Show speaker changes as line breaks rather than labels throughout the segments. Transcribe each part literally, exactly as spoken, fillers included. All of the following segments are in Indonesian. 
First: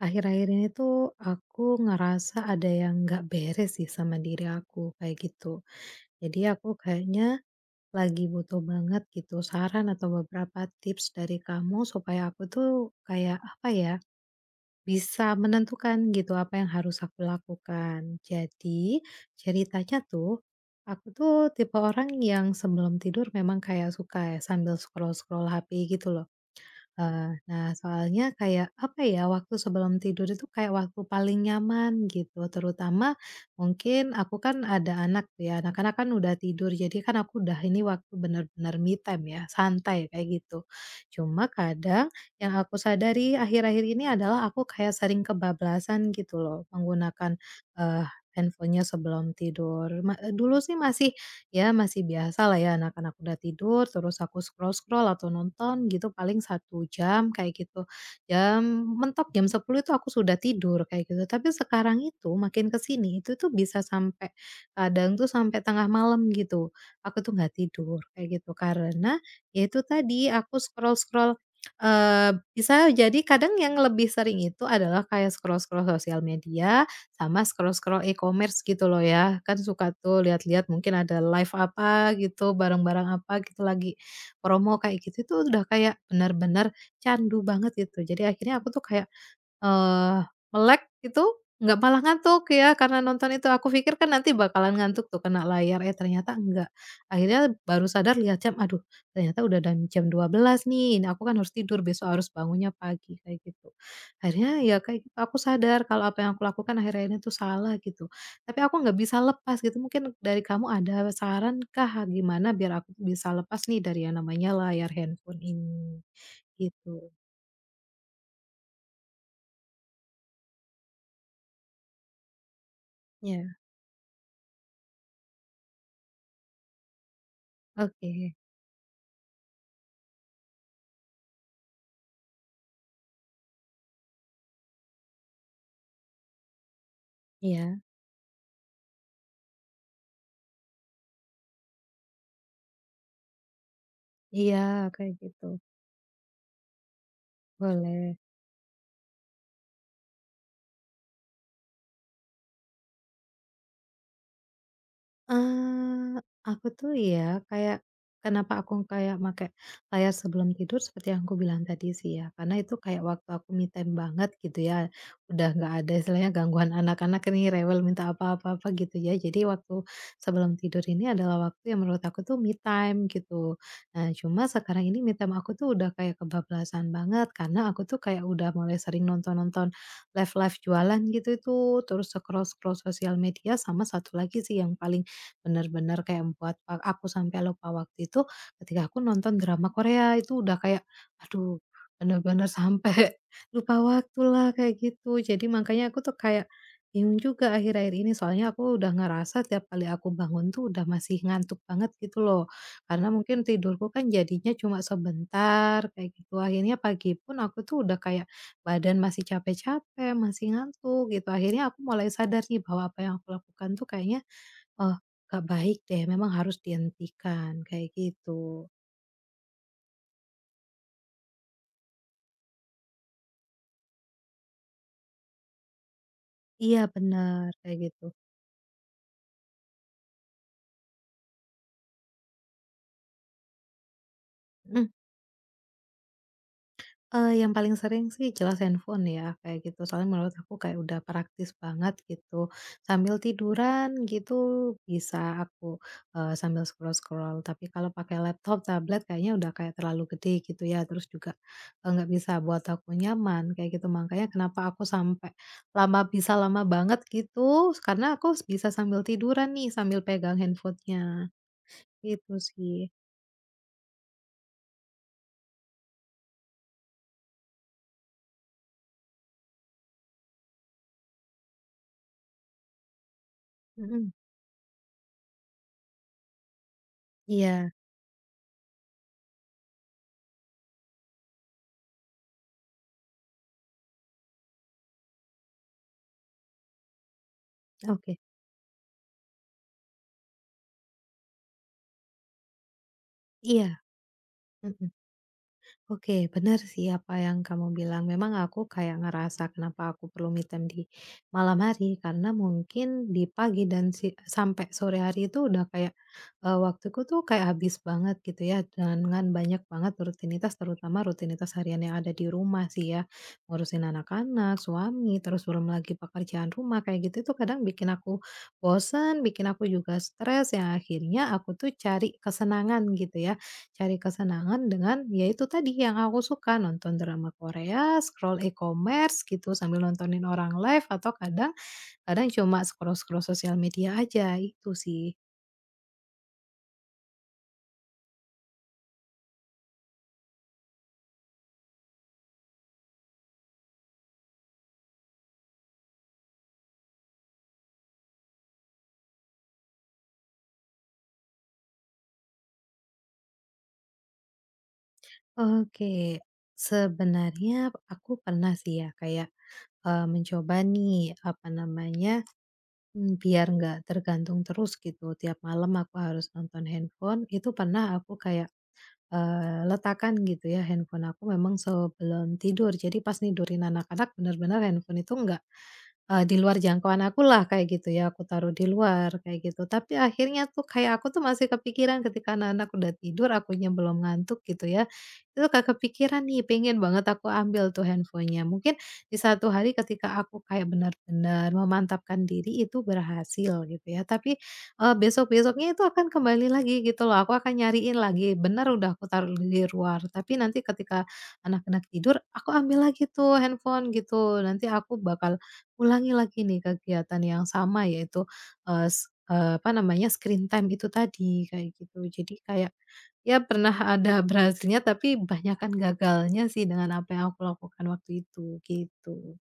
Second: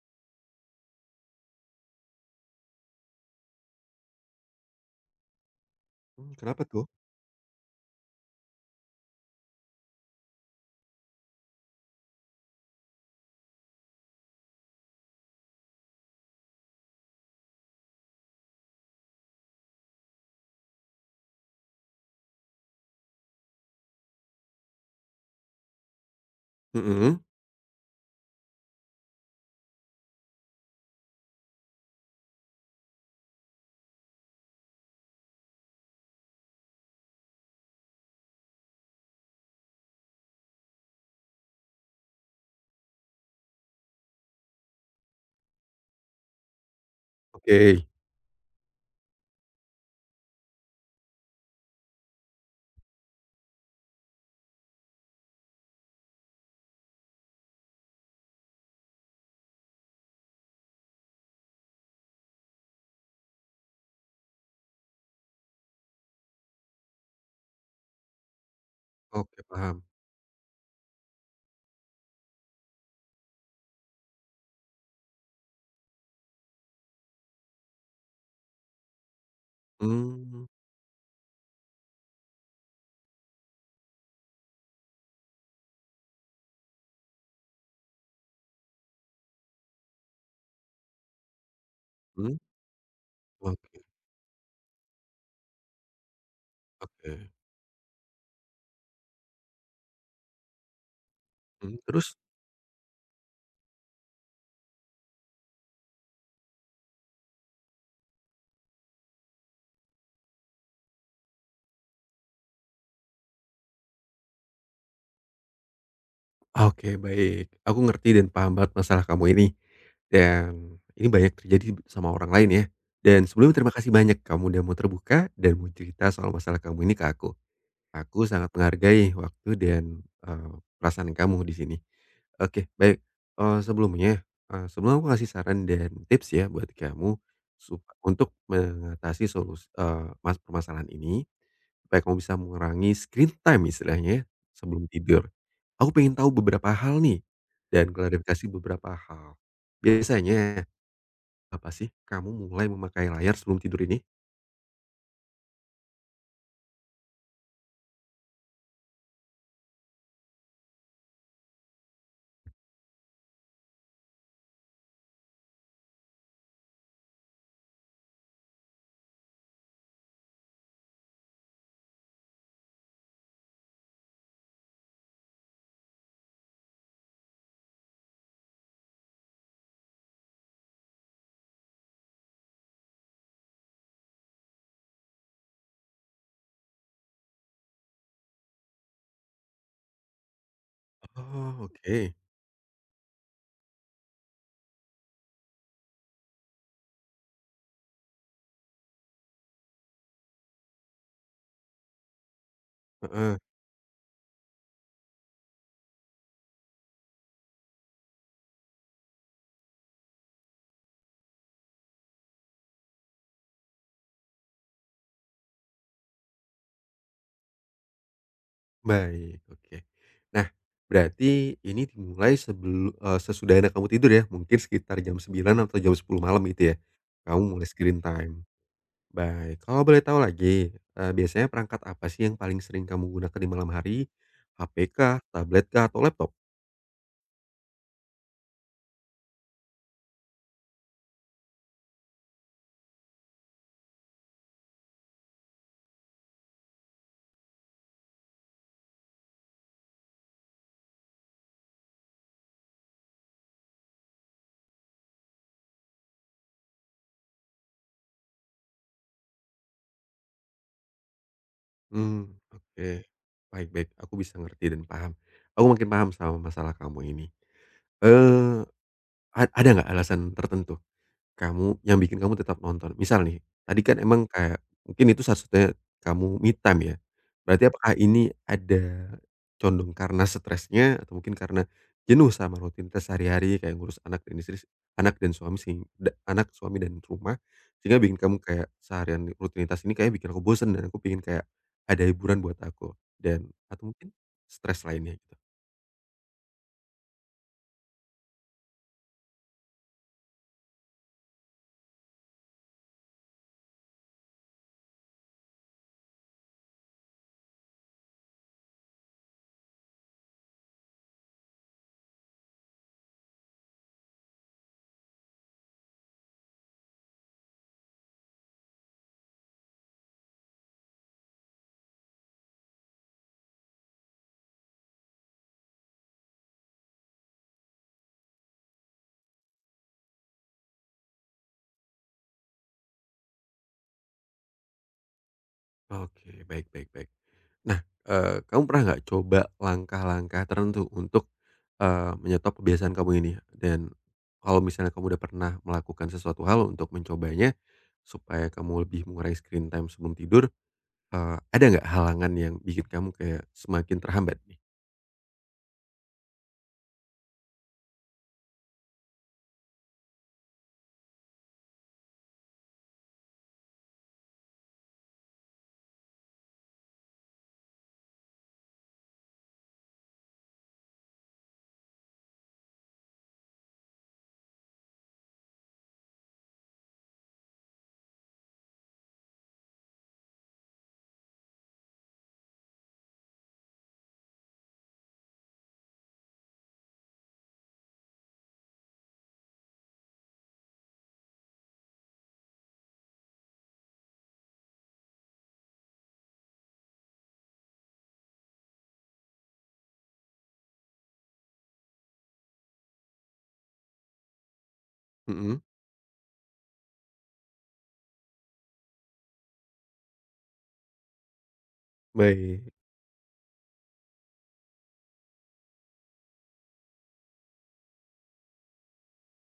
Akhir-akhir ini tuh aku ngerasa ada yang nggak beres sih sama diri aku kayak gitu.
Mmm,
Jadi
kenapa
aku
tuh?
kayaknya lagi butuh banget gitu saran atau beberapa tips dari kamu supaya aku tuh kayak apa ya bisa menentukan gitu apa yang harus aku lakukan. Jadi ceritanya tuh aku tuh tipe orang yang sebelum tidur memang kayak suka ya sambil scroll-scroll H P gitu loh.
Mhm,
Eee, nah soalnya kayak, apa ya, waktu sebelum tidur itu kayak waktu paling nyaman gitu, terutama mungkin aku kan ada anak tuh ya, anak-anak kan udah tidur, jadi kan aku udah ini waktu bener-bener me time ya, santai kayak gitu. Cuma kadang yang aku sadari akhir-akhir ini adalah aku kayak sering kebablasan gitu loh menggunakan,
oke.
eee, handphone sebelum tidur. Ma eh, dulu sih masih, ya masih biasa lah ya, anak-anak udah tidur terus aku scroll-scroll atau nonton gitu paling satu jam kayak gitu. Jam Mentok jam sepuluh itu aku sudah tidur kayak gitu. Tapi sekarang itu makin ke sini itu tuh bisa sampai kadang tuh sampai tengah malam gitu. Aku tuh nggak tidur kayak gitu karena
Oke,
ya
paham.
itu tadi aku scroll-scroll, eee, bisa jadi kadang yang lebih sering itu adalah kayak scroll-scroll sosial media sama scroll-scroll e-commerce gitu loh ya. Kan suka tuh
Mmm,
lihat-lihat mungkin ada live apa gitu, barang-barang apa gitu lagi promo kayak gitu, itu udah kayak benar-benar candu banget gitu. Jadi akhirnya aku tuh kayak, Eee, melek itu nggak malah
mhm.
ngantuk ya karena nonton itu, aku
Oke
pikir kan nanti bakalan ngantuk tuh kena layar, eh ternyata enggak.
oke.
Akhirnya baru sadar lihat jam, aduh ternyata udah dan jam dua belas nih, nah aku kan harus
Mhm,
tidur,
terus?
besok harus bangunnya pagi, kayak gitu. Akhirnya ya kayak gitu, aku sadar kalau apa yang aku lakukan akhirnya ini tuh salah gitu, tapi aku nggak bisa lepas gitu, mungkin dari kamu ada saran kah gimana biar aku bisa lepas nih dari yang namanya layar handphone ini?
Oke,
Gitu.
baik. Aku ngerti dan paham banget masalah kamu ini, dan ini banyak terjadi sama orang lain ya. Dan sebelumnya
Ya,
terima kasih banyak kamu udah mau terbuka dan mau cerita soal masalah kamu ini ke aku.
oke,
Aku sangat menghargai waktu dan, eee, perasaan kamu di sini. Oke, baik, eee, sebelumnya, eee, sebelum aku kasih saran dan tips ya buat kamu
iya.
sup untuk mengatasi solus eee, mas permasalahan ini, supaya kamu bisa mengurangi screen time istilahnya ya
Iya,
sebelum
kayak
tidur.
gitu,
Aku pengen tahu beberapa hal nih dan
boleh.
klarifikasi beberapa hal. Biasanya, apa sih kamu mulai memakai layar sebelum tidur ini?
Eee, aku tuh ya kayak, kenapa aku kayak make layar sebelum tidur seperti yang aku bilang tadi sih ya, karena itu kayak waktu aku me time banget gitu ya, udah nggak ada istilahnya gangguan anak-anak ini rewel minta apa apa apa gitu ya. Jadi waktu sebelum tidur ini adalah waktu yang menurut aku tuh me time gitu. Nah cuma sekarang ini me time aku tuh udah kayak kebablasan banget karena aku tuh kayak udah mulai sering nonton-nonton live-live jualan gitu itu, terus scroll-scroll sosial media sama satu lagi sih yang paling bener-bener kayak membuat a aku sampai lupa waktu itu, ketika aku nonton drama Korea, itu udah kayak,
Oh,
aduh,
oke,
bener-bener sampai lupa waktulah, kayak gitu. Jadi makanya aku tuh kayak bingung juga akhir-akhir ini, soalnya aku udah ngerasa tiap kali aku bangun tuh udah masih ngantuk banget gitu loh. Karena
heeh.
mungkin tidurku kan jadinya cuma sebentar, kayak gitu. Akhirnya pagi pun aku tuh udah kayak badan masih capek-capek, masih ngantuk gitu. Akhirnya aku mulai sadar nih bahwa apa yang aku lakukan tuh kayaknya, oh, gak baik deh, memang harus dihentikan, kayak gitu.
Baik, oke. Nah, berarti ini dimulai sebelum eee, sesudah anak kamu tidur ya, mungkin sekitar jam sembilan atau jam sepuluh malam gitu ya,
Iya
kamu
benar
mulai
kayak
screen
gitu.
time. Baik, kalau boleh tahu lagi, eee, biasanya perangkat apa sih yang paling sering kamu gunakan di malam hari?
Mhm.
H P kah, tablet kah, atau laptop?
Eee, yang paling sering sih jelas handphone ya, kayak gitu. Soalnya menurut aku kayak udah praktis banget gitu. Sambil tiduran gitu bisa aku, eee, sambil scroll-scroll, tapi kalau pakai laptop, tablet kayaknya udah kayak terlalu gede gitu ya, terus juga, eee, nggak bisa buat aku nyaman kayak gitu. Makanya kenapa aku sampai lama bisa lama banget gitu, karena aku bisa sambil tiduran nih, sambil pegang handphonenya nya
Mmm,
gitu
oke.
sih.
Baik baik, aku bisa ngerti dan paham. Aku makin paham sama masalah kamu ini. Eee, a Ada nggak alasan tertentu? Kamu yang bikin kamu tetap nonton. Misal nih, tadi kan
Mhm,
emang kayak mungkin itu satu-satunya kamu me time ya. Berarti
iya,
apakah ini ada condong karena stresnya atau mungkin karena jenuh sama rutinitas sehari-hari kayak ngurus anak dan istri anak dan suami sih, anak, suami, dan rumah, sehingga bikin
oke,
kamu kayak seharian rutinitas ini kayak bikin aku bosen dan aku pingin kayak ada hiburan buat aku dan
iya,
atau mungkin stres
mhm.
lainnya gitu?
Oke, benar sih apa yang kamu bilang. Memang aku kayak ngerasa kenapa aku perlu me time di malam hari karena mungkin di pagi dan si- sampai sore hari itu udah kayak eh, waktuku tuh kayak habis banget gitu ya dengan banyak banget rutinitas terutama rutinitas harian yang ada di rumah sih ya. Ngurusin anak-anak, suami, terus belum lagi pekerjaan rumah kayak gitu itu kadang bikin aku bosen, bikin aku juga stres yang akhirnya aku tuh cari kesenangan gitu ya. Cari kesenangan dengan ya itu tadi yang aku suka, nonton drama Korea, scroll e-commerce gitu sambil nontonin orang live atau kadang kadang cuma scroll-scroll sosial media aja, itu sih.
Oke, baik baik baik. Nah, eee, kamu pernah nggak coba langkah-langkah tertentu untuk, eee, menyetop kebiasaan kamu ini? Dan kalau misalnya kamu udah pernah melakukan sesuatu hal untuk mencobanya, supaya kamu lebih mengurangi screen time sebelum tidur, eee, ada nggak halangan yang bikin kamu kayak semakin terhambat nih?
Oke, sebenarnya aku pernah sih ya kayak, eee, mencoba nih, apa namanya, mmm, biar nggak tergantung terus gitu tiap malam aku harus nonton handphone, itu pernah aku kayak eee, letakkan gitu ya handphone aku memang sebelum tidur. Jadi pas nidurin anak-anak benar-benar handphone itu nggak, Eee, di luar jangkauan aku lah kayak gitu ya, aku taruh di luar kayak gitu. Tapi akhirnya tuh kayak aku tuh masih kepikiran ketika anak-anak udah tidur, akunya belum ngantuk gitu ya. Itu kayak kepikiran nih, pengen banget aku ambil tuh handphonenya. Mungkin di satu hari ketika aku kayak benar-benar memantapkan diri itu berhasil gitu ya. Tapi, eee, besok-besoknya itu akan kembali lagi gitu loh, aku akan nyariin lagi, benar udah aku taruh di luar, tapi nanti ketika anak-anak tidur, aku ambil lagi tuh handphone gitu. Nanti aku bakal
Mhm,
ulangi lagi nih kegiatan yang sama yaitu, eee, s eee, apa namanya, screen time itu tadi, kayak gitu. Jadi
baik.
kayak, ya pernah ada berhasilnya tapi banyakan gagalnya sih dengan apa yang aku lakukan waktu itu, gitu.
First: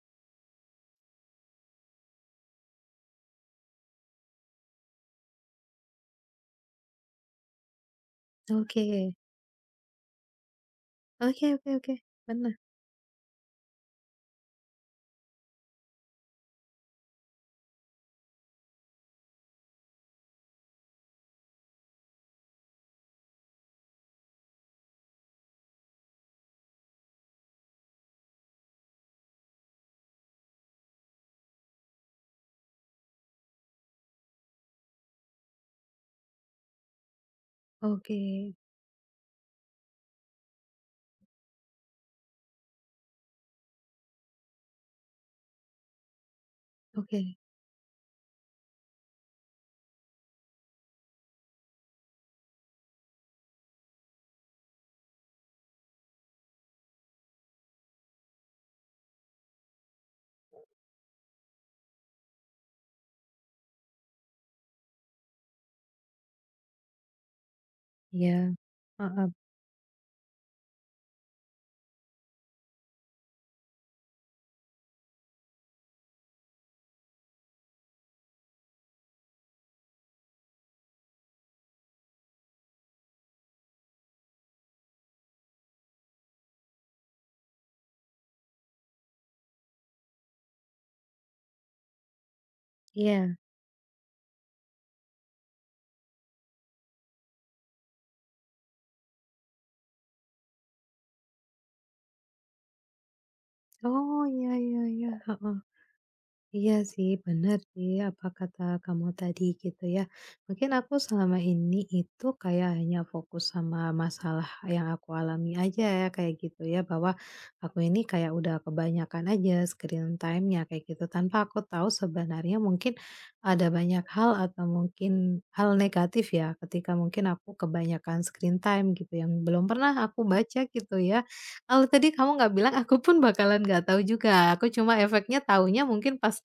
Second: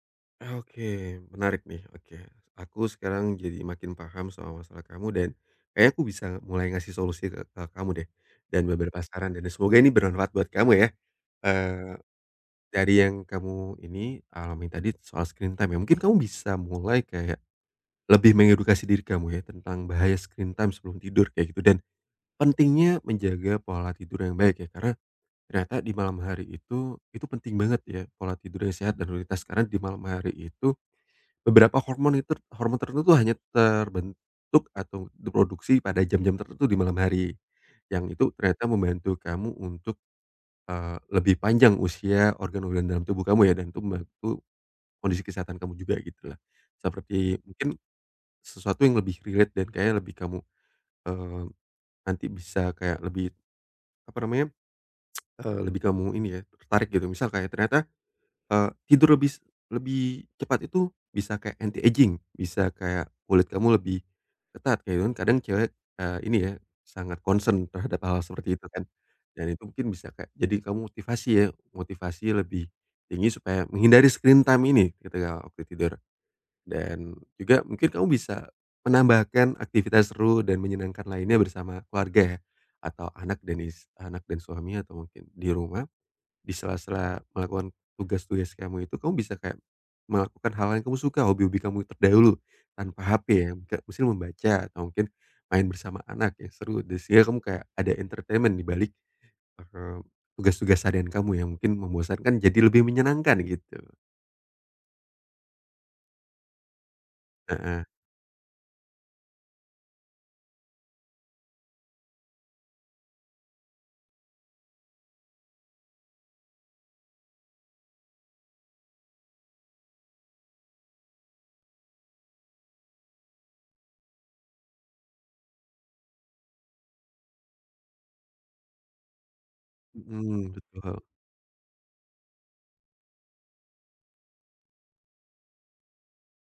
Oke, menarik nih, oke. Aku sekarang jadi makin paham soal masalah kamu dan kayaknya aku bisa mulai ngasih solusi ke ke kamu deh, dan beberapa
Oke.
saran dan semoga ini bermanfaat buat kamu ya,
Oke oke oke.
eee
Benar.
Dari yang kamu ini alami tadi soal screen time ya, mungkin kamu bisa mulai kayak lebih mengedukasi diri kamu ya tentang bahaya screen time sebelum tidur kayak gitu dan pentingnya menjaga pola tidur yang baik ya. Karena ternyata di malam hari itu, itu penting banget ya pola tidur yang sehat dan rutinitas karena di malam hari itu beberapa hormon itu hormon tertentu hanya terbentuk atau diproduksi pada jam-jam tertentu di malam hari. Yang
Oke.
itu ternyata membantu kamu untuk, eee, lebih panjang usia organ-organ dalam tubuh kamu ya dan itu membantu kondisi kesehatan kamu juga gitulah.
Oke.
Seperti mungkin sesuatu yang lebih relate dan kayaknya lebih kamu, eee, nanti bisa kayak lebih apa namanya, eee, lebih kamu ini ya tertarik gitu. Misal kayak ternyata, eee, tidur lebih lebih cepat itu bisa kayak anti aging, bisa kayak kulit kamu lebih ketat kayak gitu kan kadang cewek, eee, ini ya sangat concern terhadap hal-hal seperti
Iya.
itu kan.
Heeh.
Dan itu mungkin bisa kayak jadi kamu motivasi ya, motivasi lebih tinggi supaya menghindari screen time ini ketika waktu tidur. Dan juga mungkin kamu bisa menambahkan aktivitas seru dan menyenangkan lainnya bersama keluarga ya, atau anak dan is anak dan suami atau mungkin di rumah, di sela-sela melakukan tugas-tugas kamu itu, kamu bisa kayak melakukan hal yang kamu suka, hobi-hobi kamu terdahulu tanpa H P
Iya.
ya, mungkin mungkin membaca atau mungkin main bersama anak yang seru dan sehingga kamu kayak ada entertainment di balik, eee, tugas-tugas harian kamu yang mungkin membosankan jadi lebih menyenangkan gitu.
Oh, iya iya iya. Heeh. Iya sih, benar
Heeh,
sih apa kata kamu tadi gitu ya. Mungkin aku selama ini itu kayak hanya fokus sama masalah yang aku alami aja ya kayak gitu ya bahwa aku ini kayak udah kebanyakan aja screen time-nya kayak gitu tanpa aku tahu sebenarnya mungkin ada banyak hal atau mungkin hal negatif ya ketika mungkin aku kebanyakan screen time gitu yang belum pernah aku
mhm,
baca
betul,
gitu ya. Kalau tadi kamu nggak bilang, aku pun bakalan nggak tahu juga. Aku cuma efeknya taunya mungkin pas,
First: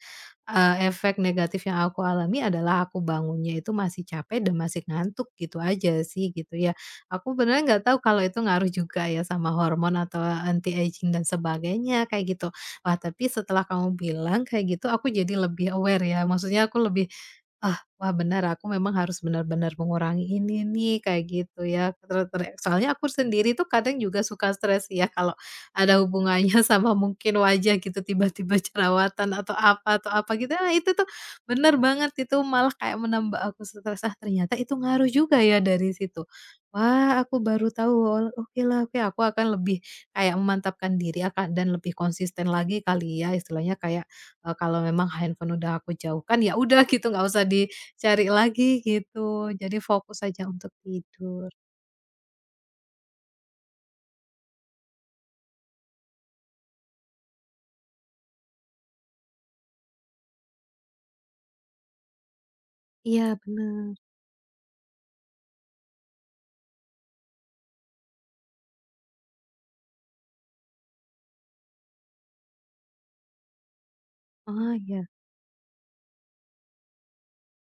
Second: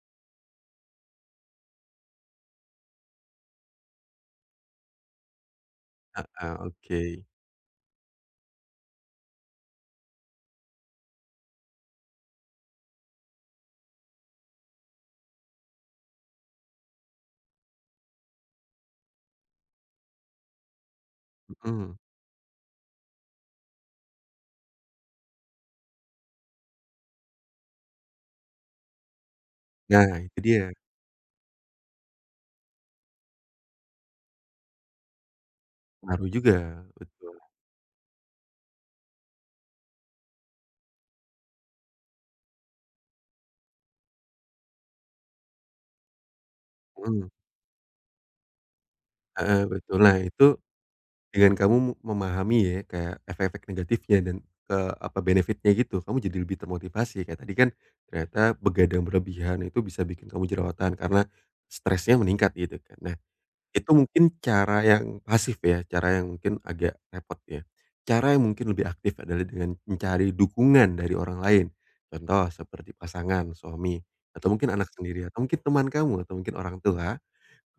Eee, efek negatif yang aku alami adalah aku bangunnya itu masih capek dan masih ngantuk gitu aja sih
heeh,
gitu ya.
oke.
Aku beneran nggak tahu kalau itu ngaruh juga ya sama hormon atau anti aging dan sebagainya kayak gitu. Wah tapi setelah kamu bilang kayak gitu aku jadi lebih aware ya maksudnya aku lebih, ah, wah benar aku memang harus benar-benar mengurangi ini nih kayak gitu ya
Mhm.
ter ter soalnya aku sendiri tuh kadang juga suka stres ya kalau ada hubungannya sama mungkin wajah gitu tiba-tiba jerawatan atau apa atau
Nah,
apa
itu
gitu,
dia,
ah, itu tuh benar banget itu malah kayak menambah aku stres, ah, ternyata itu ngaruh juga ya dari situ.
ngaruh juga,
Wah
betul.
aku baru tahu, oh oke lah oke aku akan lebih kayak memantapkan diri akan dan lebih konsisten lagi kali ya istilahnya kayak, Eee, kalau memang handphone udah aku jauhkan, ya udah gitu, nggak
Mhm,
usah dicari lagi gitu.
heeh,
Jadi
betul. Nah,
fokus aja
itu
untuk tidur.
dengan kamu memahami ya, kayak efek-efek negatifnya dan, eee, apa, benefit-nya gitu, kamu jadi lebih termotivasi. Kayak tadi kan ternyata begadang berlebihan itu bisa bikin kamu jerawatan karena stresnya meningkat gitu kan. Nah
Iya
Itu
benar.
mungkin cara yang pasif ya, cara yang mungkin agak repot ya. Cara yang mungkin lebih aktif adalah dengan mencari dukungan dari orang lain. Contoh seperti pasangan, suami, atau mungkin
Ah
anak
iya,
sendiri, atau mungkin teman kamu, atau mungkin orang tua.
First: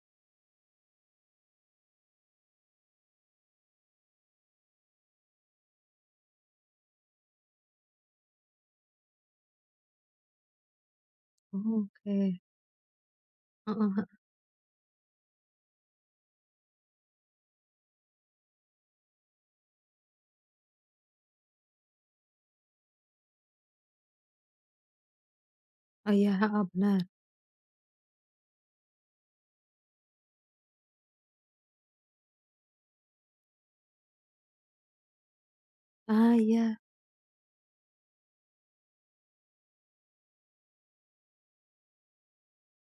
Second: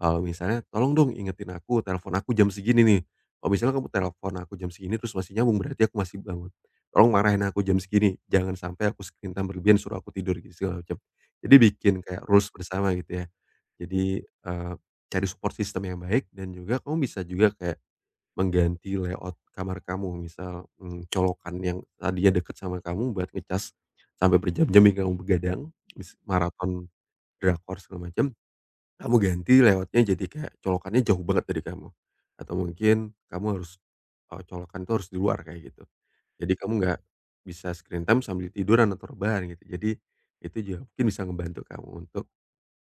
Kalau misalnya, "Tolong dong ingetin aku, telepon aku jam segini nih." Kalau misalnya kamu telepon aku jam segini terus masih nyambung, berarti aku masih bangun. "Tolong marahin aku jam segini, jangan sampai aku screen time berlebihan, suruh aku tidur," gitu segala macam. Jadi
oh,
bikin kayak
oke.
rules bersama gitu ya.
Heeh heeh.
Jadi, eee, cari support system yang baik dan juga kamu bisa juga kayak mengganti layout kamar kamu. Misal, mmm, colokan yang tadinya deket sama kamu buat ngecas sampai berjam-jam hingga kamu begadang,
Oh
mis
iya, heeh,
maraton
benar.
drakor segala macam, kamu ganti layoutnya jadi kayak colokannya jauh banget dari kamu. Atau mungkin kamu harus, eee, colokan itu harus di luar kayak gitu.
Ah,
Jadi kamu
iya.
nggak bisa screen time sambil tiduran atau rebahan gitu. Jadi itu juga mungkin bisa ngebantu kamu untuk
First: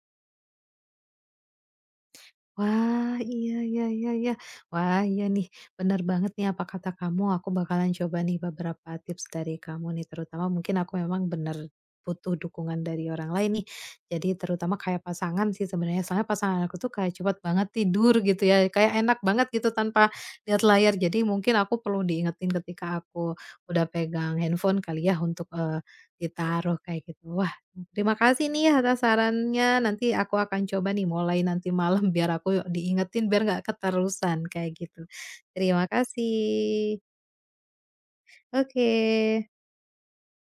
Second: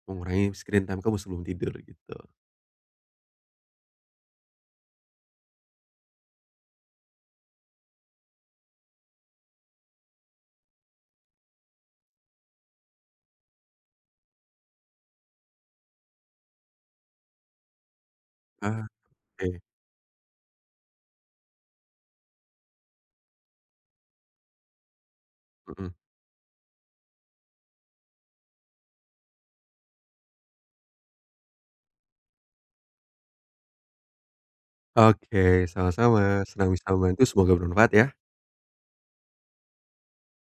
mengurangi screen time kamu sebelum tidur gitu.
Wah, iya iya iya iya. Wah, iya nih, bener banget nih apa kata kamu, aku bakalan coba nih beberapa tips dari kamu nih, terutama mungkin aku memang bener butuh dukungan dari orang lain nih. Jadi terutama kayak pasangan sih sebenarnya, soalnya pasangan aku tuh kayak cepat banget tidur gitu ya, kayak enak banget
Oke,
gitu tanpa lihat layar. Jadi mungkin aku perlu diingetin ketika aku udah pegang handphone kali ya untuk, eee,
mhm.
ditaruh kayak gitu. Wah terima kasih nih atas sarannya, nanti aku akan coba nih mulai nanti malam biar aku diingetin biar nggak keterusan kayak gitu.
Oke,
Terima
sama-sama, senang bisa
kasih.
membantu, semoga bermanfaat ya.
Oke.